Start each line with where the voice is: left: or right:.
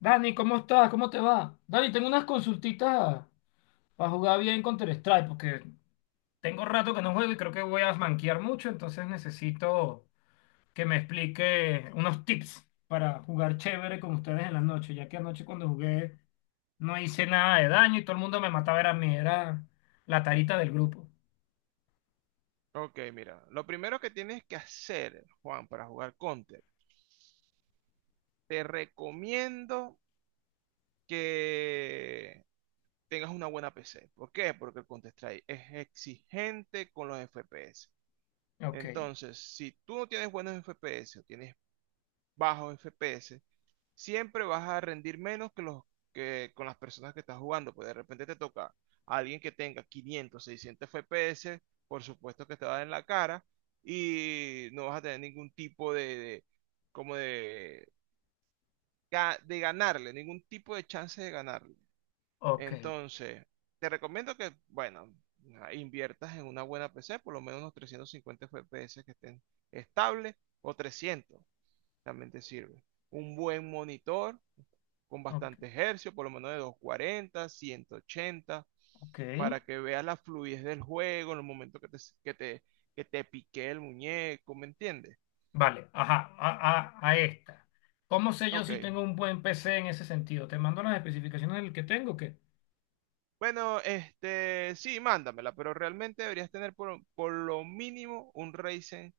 left: Dani, ¿cómo estás? ¿Cómo te va? Dani, tengo unas consultitas para jugar bien Counter-Strike, porque tengo rato que no juego y creo que voy a manquear mucho, entonces necesito que me explique unos tips para jugar chévere con ustedes en la noche, ya que anoche cuando jugué no hice nada de daño y todo el mundo me mataba, era a mí, era la tarita del grupo.
right: Ok, mira, lo primero que tienes que hacer, Juan, para jugar Counter, te recomiendo que tengas una buena PC. ¿Por qué? Porque el Counter-Strike es exigente con los FPS.
left: Ok,
right: Entonces, si tú no tienes buenos FPS o tienes bajos FPS, siempre vas a rendir menos que los que con las personas que estás jugando, pues de repente te toca a alguien que tenga 500, 600 FPS, por supuesto que te va a dar en la cara y no vas a tener ningún tipo como de, de ganarle, ningún tipo de chance de ganarle.
left: ok,
right: Entonces, te recomiendo que, bueno, inviertas en una buena PC, por lo menos unos 350 FPS que estén estables o 300 realmente sirve. Un buen monitor con
left: ok,
right: bastante hercio, por lo menos de 240 180
left: ok.
right: para que veas la fluidez del juego en los momentos que te, que te pique el muñeco, ¿me entiendes?
left: Vale, ajá, a esta. ¿Cómo sé yo
right: Ok.
left: si tengo un buen PC en ese sentido? ¿Te mando las especificaciones del que tengo o qué?
right: Bueno, sí, mándamela, pero realmente deberías tener por lo mínimo un Ryzen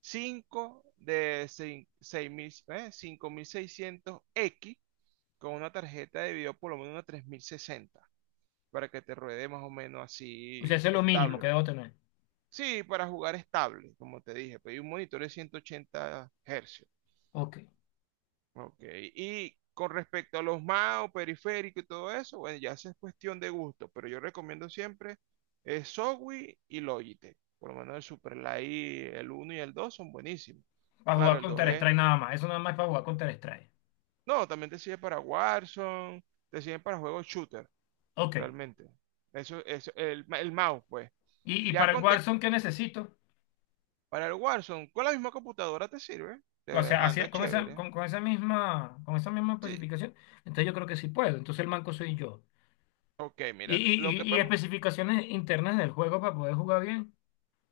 right: 5 de seis- mil 5600X con una tarjeta de video por lo menos una 3060 para que te ruede más o menos
left: O sea,
right: así
left: eso es lo mínimo
right: estable,
left: que
right: pues.
left: debo tener.
right: Sí, para jugar estable, como te dije, pedí un monitor de 180 Hz.
left: Ok.
right: Ok, y con respecto a los mouse, periférico y todo eso, bueno, ya esa es cuestión de gusto, pero yo recomiendo siempre Zowie y Logitech. Por lo menos el Superlight, el uno y el 2 son buenísimos.
left: Para
right: Claro,
left: jugar
right: el 2 es,
left: Counter-Strike nada más. Eso nada más es para jugar Counter-Strike.
right: no, también te sirve para Warzone, te sirve para juegos shooter,
left: Ok.
right: realmente. Eso es el mouse, pues.
left: Y
right: Ya
left: para el
right: con, te-
left: Warzone, ¿qué necesito?
right: Para el Warzone, con la misma computadora te sirve.
left: O
right: Te
left: sea,
right: anda
left: así- con esa,
right: chévere.
left: con, con esa misma, con esa misma
right: Sí.
left: especificación, entonces yo creo que sí puedo. Entonces el manco soy yo.
right: Ok,
left: Y,
right: mira,
left: y, y, y especificaciones internas del juego para poder jugar bien.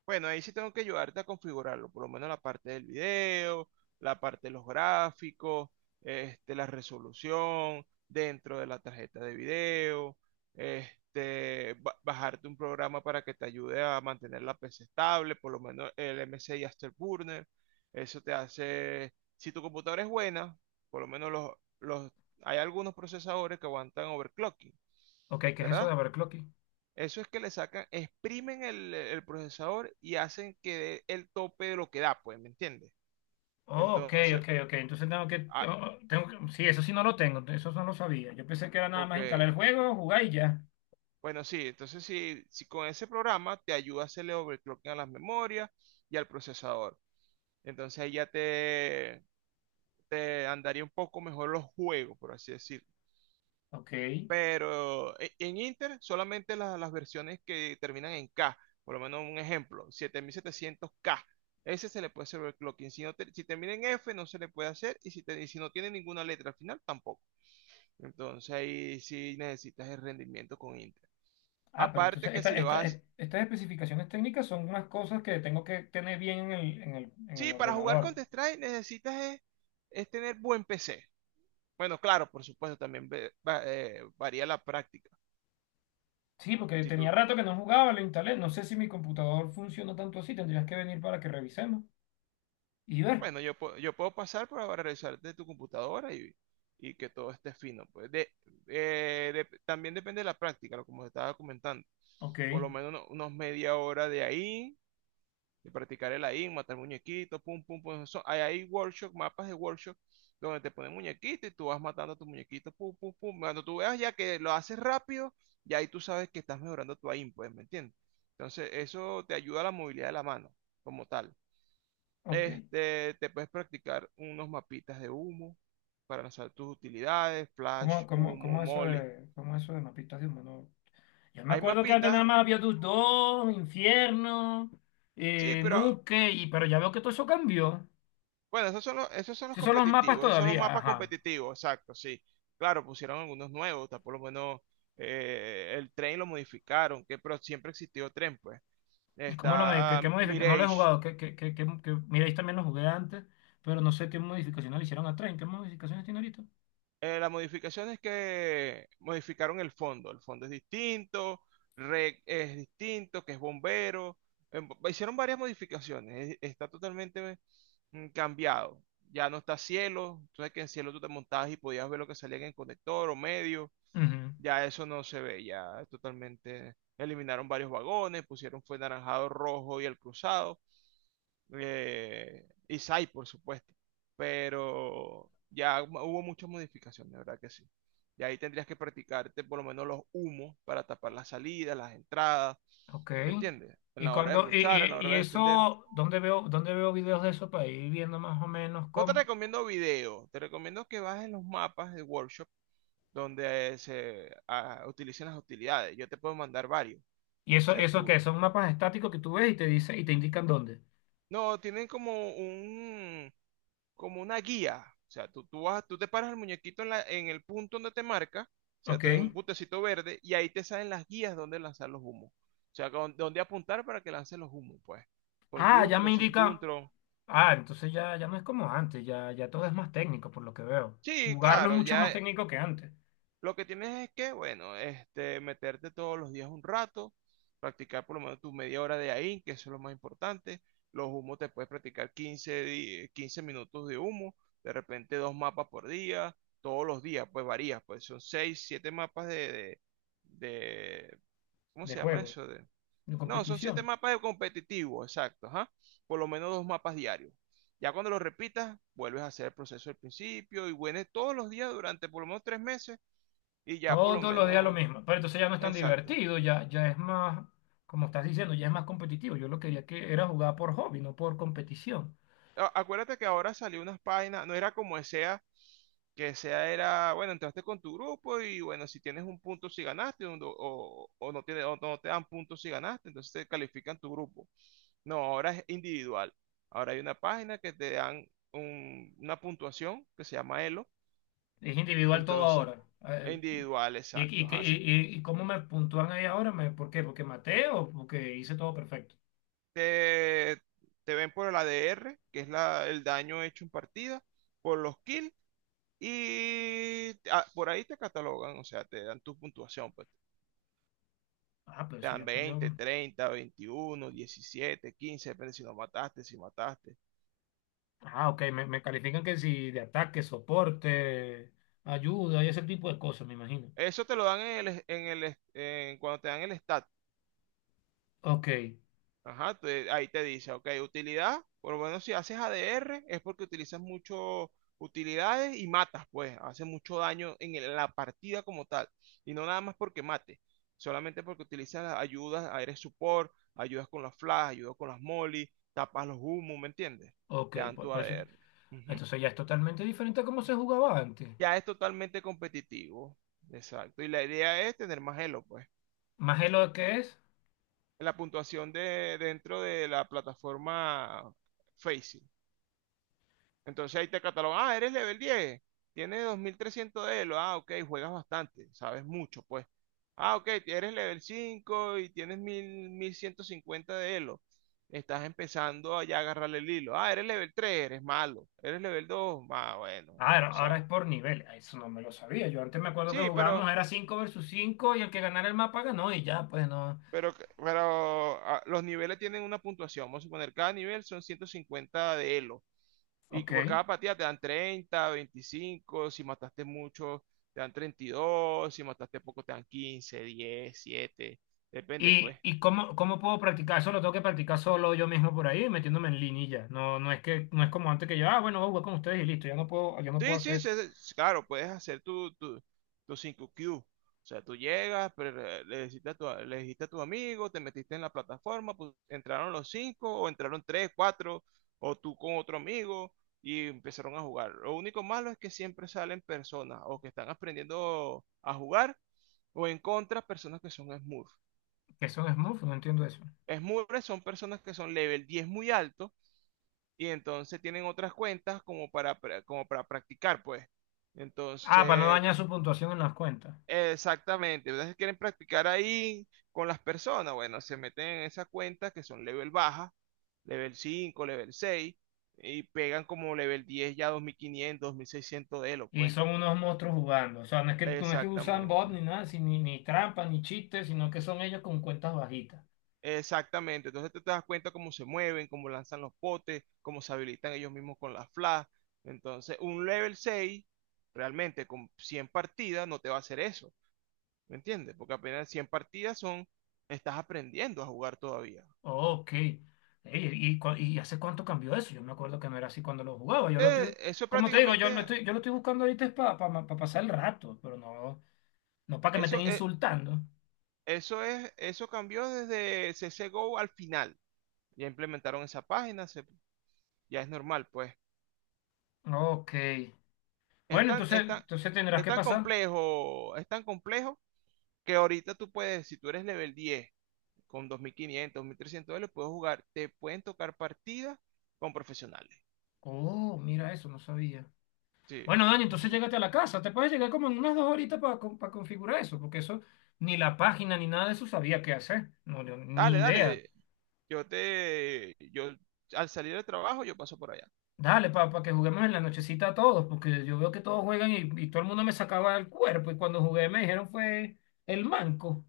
right: bueno, ahí sí tengo que ayudarte a configurarlo, por lo menos la parte del video, la parte de los gráficos, la resolución dentro de la tarjeta de video, bajarte un programa para que te ayude a mantener la PC estable, por lo menos el MSI Afterburner. Eso te hace, si tu computadora es buena, por lo menos los, hay algunos procesadores que aguantan overclocking,
left: Ok, ¿qué es eso de
right: ¿verdad?
left: overclocking?
right: Eso es que le sacan, exprimen el procesador y hacen que dé el tope de lo que da, pues, ¿me entiendes?
left: Oh, ok,
right: Entonces,
left: ok, ok. Entonces tengo que,
right: ah,
left: oh, tengo que- Sí, eso sí no lo tengo. Eso no lo sabía. Yo pensé que era nada
right: ok.
left: más instalar el juego, jugar y ya.
right: Bueno, sí, entonces si con ese programa te ayuda a hacerle overclocking a las memorias y al procesador. Entonces ahí ya te andaría un poco mejor los juegos, por así decir.
left: Ok.
right: Pero en Inter solamente las versiones que terminan en K, por lo menos un ejemplo, 7700K, ese se le puede hacer overclocking. Si termina en F, no se le puede hacer, y si no tiene ninguna letra al final, tampoco. Entonces ahí sí necesitas el rendimiento con Inter.
left: Ah, pero
right: Aparte
left: entonces
right: que si le vas a...
left: estas especificaciones técnicas son unas cosas que tengo que tener bien en el
right: Sí, para jugar
left: ordenador.
right: Counter-Strike necesitas es tener buen PC. Bueno, claro, por supuesto, también varía la práctica.
left: Sí, porque
right: Si tú
left: tenía rato que no jugaba, lo instalé. No sé si mi computador funciona tanto así. Tendrías que venir para que revisemos y ver.
right: Bueno, yo puedo pasar para revisar de tu computadora y que todo esté fino. También depende de la práctica, lo como te estaba comentando.
left: Ok,
right: Por lo menos unos media hora de ahí, de practicar el ahí, matar muñequitos, pum, pum, pum. Hay workshop, mapas de workshop, donde te ponen muñequitos y tú vas matando a tus muñequitos, pum, pum, pum. Cuando tú veas ya que lo haces rápido, ya ahí tú sabes que estás mejorando tu aim, pues, ¿me entiendes? Entonces, eso te ayuda a la movilidad de la mano, como tal.
left: ok.
right: Te puedes practicar unos mapitas de humo para lanzar tus utilidades, flash,
left: ¿Cómo, cómo,
right: humo,
left: cómo eso
right: molly.
left: de, cómo eso de mapitas de humano? Yo me
right: Hay
left: acuerdo que antes nada
right: mapitas,
left: más había tus dos, Infierno,
right: sí, pero
left: Nuke, y, pero ya veo que todo eso cambió.
right: bueno, esos son los, esos son los
left: Esos son los mapas
right: competitivos, esos son los
left: todavía,
right: mapas
left: ajá.
right: competitivos, exacto, sí. Claro, pusieron algunos nuevos, está por lo menos el tren lo modificaron, que, pero siempre existió tren, pues.
left: ¿Y cómo lo modi- qué,
right: Está
left: qué modific- No lo he
right: Mirage.
left: jugado. Mira, ahí también lo jugué antes, pero no sé qué modificaciones le hicieron a Train. ¿Qué modificaciones tiene ahorita?
right: La modificación es que modificaron el fondo. El fondo es distinto, rec es distinto, que es bombero. Hicieron varias modificaciones. Está totalmente cambiado. Ya no está cielo. Entonces que en cielo tú te montabas y podías ver lo que salía en el conector o medio.
left: Ujú.
right: Ya eso no se ve. Ya totalmente eliminaron varios vagones, pusieron fue naranjado, rojo y el cruzado, Isai, por supuesto. Pero ya hubo muchas modificaciones, de verdad que sí. Y ahí tendrías que practicarte por lo menos los humos para tapar las salidas, las entradas,
left: Ok.
right: ¿me entiendes? En
left: Y
right: la hora de
left: cuando, y,
right: ruchar, en
left: y,
right: la
left: y
right: hora de defender.
left: eso, ¿dónde veo videos de eso para ir viendo más o menos
right: No te
left: cómo?
right: recomiendo video, te recomiendo que bajes los mapas de workshop donde se utilicen las utilidades. Yo te puedo mandar varios.
left: Y
right: O
left: eso,
right: sea,
left: eso que
right: tú...
left: son mapas estáticos que tú ves y te dice, y te indican dónde.
right: No, tienen como un como una guía. O sea, vas, tú te paras el muñequito en, en el punto donde te marca, o sea,
left: Ok.
right: en un puntecito verde, y ahí te salen las guías donde lanzar los humos. O sea, donde apuntar para que lance los humos, pues. Con
left: Ah, ya
right: Juntron,
left: me
right: sin
left: indica.
right: Juntron.
left: Ah, entonces ya no es como antes, ya todo es más técnico por lo que veo.
right: Sí,
left: Jugarlo es
right: claro,
left: mucho
right: ya.
left: más técnico que antes,
right: Lo que tienes es que, bueno, meterte todos los días un rato, practicar por lo menos tu media hora de ahí, que eso es lo más importante. Los humos te puedes practicar 15 minutos de humo, de repente dos mapas por día, todos los días, pues varías, pues son 6 7 mapas de- ¿cómo
left: de
right: se llama
left: juego,
right: eso?
left: de
right: No, son 7
left: competición.
right: mapas de competitivo, exacto, ajá. Por lo menos dos mapas diarios. Ya cuando lo repitas, vuelves a hacer el proceso del principio y vuelves todos los días durante por lo menos 3 meses y ya por lo
left: Todos los días lo
right: menos,
left: mismo. Pero entonces ya no es tan
right: exacto.
left: divertido, ya, ya es más, como estás diciendo, ya es más competitivo. Yo lo quería que era jugar por hobby, no por competición.
right: Acuérdate que ahora salió unas páginas, no era como SEA, que SEA era, bueno, entraste con tu grupo y bueno, si tienes un punto si ganaste o no te dan puntos si ganaste, entonces te califican tu grupo. No, ahora es individual. Ahora hay una página que te dan una puntuación que se llama Elo.
left: Es individual todo
right: Entonces,
left: ahora. Ah, eh,
right: individual, exacto.
left: y,
right: Ajá, si
left: y cómo me puntúan ahí ahora? ¿Por qué? ¿Porque maté o porque hice todo perfecto?
right: te, te ven por el ADR, que es la, el daño hecho en partida, por los kills. Y por ahí te catalogan, o sea, te dan tu puntuación, pues
left: Ah, pero
right: te
left: eso
right: dan
left: ya cambió.
right: 20, 30, 21, 17, 15, depende si no mataste, si mataste.
left: Ah, ok, me califican que si de ataque, soporte, ayuda y ese tipo de cosas, me imagino.
right: Eso te lo dan cuando te dan el stat.
left: Ok,
right: Ajá, ahí te dice, ok, utilidad, por lo menos si haces ADR es porque utilizas mucho utilidades y matas, pues, hace mucho daño en la partida como tal, y no nada más porque mate, solamente porque utilizas las ayudas, eres support, ayudas con las flash, ayudas con las molly, tapas los humos, ¿me entiendes?
left: ok,
right: Te dan
left: por,
right: tu
left: por eso.
right: ADR. Ujú.
left: Entonces ya es totalmente diferente a cómo se jugaba antes.
right: Ya es totalmente competitivo, exacto, y la idea es tener más elo, pues.
left: Más de lo que es.
right: La puntuación de dentro de la plataforma Facing. Entonces ahí te catalogan, ah, eres level 10, tienes 2300 de elo, ah, ok, juegas bastante, sabes mucho, pues. Ah, ok, eres level 5 y tienes mil ciento cincuenta de elo. Estás empezando a ya agarrarle el hilo. Ah, eres level 3, eres malo. Eres level 2, ah, bueno, ya tú
left: Ahora es
right: sabes.
left: por nivel. Ah, eso no me lo sabía. Yo antes me acuerdo que
right: Sí, pero,
left: jugábamos, era 5 versus 5 y el que ganara el mapa ganó y ya, pues no.
right: pero, pero ah, los niveles tienen una puntuación. Vamos a suponer, cada nivel son 150 de elo. Y que por
left: Ok.
right: cada partida te dan 30, 25, si mataste mucho te dan 32, si mataste poco te dan 15, 10, 7, depende pues.
left: ¿Y cómo, cómo puedo practicar? Eso lo tengo que practicar solo yo mismo por ahí, metiéndome en línea y ya. No es como antes que yo, ah, bueno, voy a jugar con ustedes y listo. Ya no puedo, yo no puedo
right: Sí, sí,
left: hacer
right: sí, sí, claro, puedes hacer tu 5Q. O sea, tú llegas, le dijiste a tu amigo, te metiste en la plataforma, pues, entraron los 5 o entraron 3, 4, o tú con otro amigo y empezaron a jugar. Lo único malo es que siempre salen personas o que están aprendiendo a jugar. O en contra, personas que son Smurf.
left: que son smurfs, no entiendo eso.
right: Smurfs son personas que son level 10 muy alto y entonces tienen otras cuentas como para, como para practicar, pues.
left: Ah, para no
right: Entonces,
left: dañar su puntuación en las cuentas.
right: exactamente, ¿verdad? Si quieren practicar ahí con las personas, bueno, se meten en esas cuentas que son level baja, level 5, level 6 y pegan como level 10 ya 2500, 2600 de elo,
left: Y
right: pues.
left: son unos monstruos jugando. O sea, no es que usan bot ni
right: Exactamente.
left: nada, ni trampa, ni chistes, sino que son ellos con cuentas bajitas.
right: Exactamente, entonces tú te das cuenta cómo se mueven, cómo lanzan los potes, cómo se habilitan ellos mismos con las flash. Entonces, un level 6 realmente con 100 partidas, no te va a hacer eso, ¿me entiendes? Porque apenas 100 partidas son, estás aprendiendo a jugar todavía.
left: Oh, ok. Ey, y hace cuánto cambió eso? Yo me acuerdo que no era así cuando lo jugaba. Yo lo estoy,
right: Eso
left: como te digo,
right: prácticamente,
left: yo lo estoy buscando ahorita es para pasar el rato, pero no, no para que me estén
right: eso, es-
left: insultando.
right: eso cambió desde CSGO al final. Ya implementaron esa página, ya es normal, pues.
left: Ok.
right: Es
left: Bueno,
right: tan,
left: entonces,
right: es tan-
left: entonces tendrás
right: es
left: que
right: tan
left: pasar.
right: complejo, es tan complejo que ahorita tú puedes, si tú eres level 10 con 2500, $2300, puedes jugar, te pueden tocar partidas con profesionales.
left: Oh, mira eso, no sabía.
right: Sí.
left: Bueno, Dani, entonces
right: Ujú.
left: llégate a la casa. Te puedes llegar como en unas 2 horitas para configurar eso, porque eso, ni la página ni nada de eso sabía qué hacer. No, yo
right: Dale,
left: ni idea.
right: dale. Yo al salir del trabajo, yo paso por allá.
left: Dale, papá, que juguemos en la nochecita todos, porque yo veo que todos juegan y todo el mundo me sacaba el cuerpo y cuando jugué me dijeron fue el manco.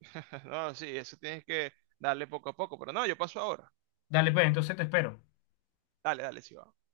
right: No, sí, eso tienes que darle poco a poco, pero no, yo paso ahora.
left: Dale, pues, entonces te espero.
right: Dale, dale, sí va.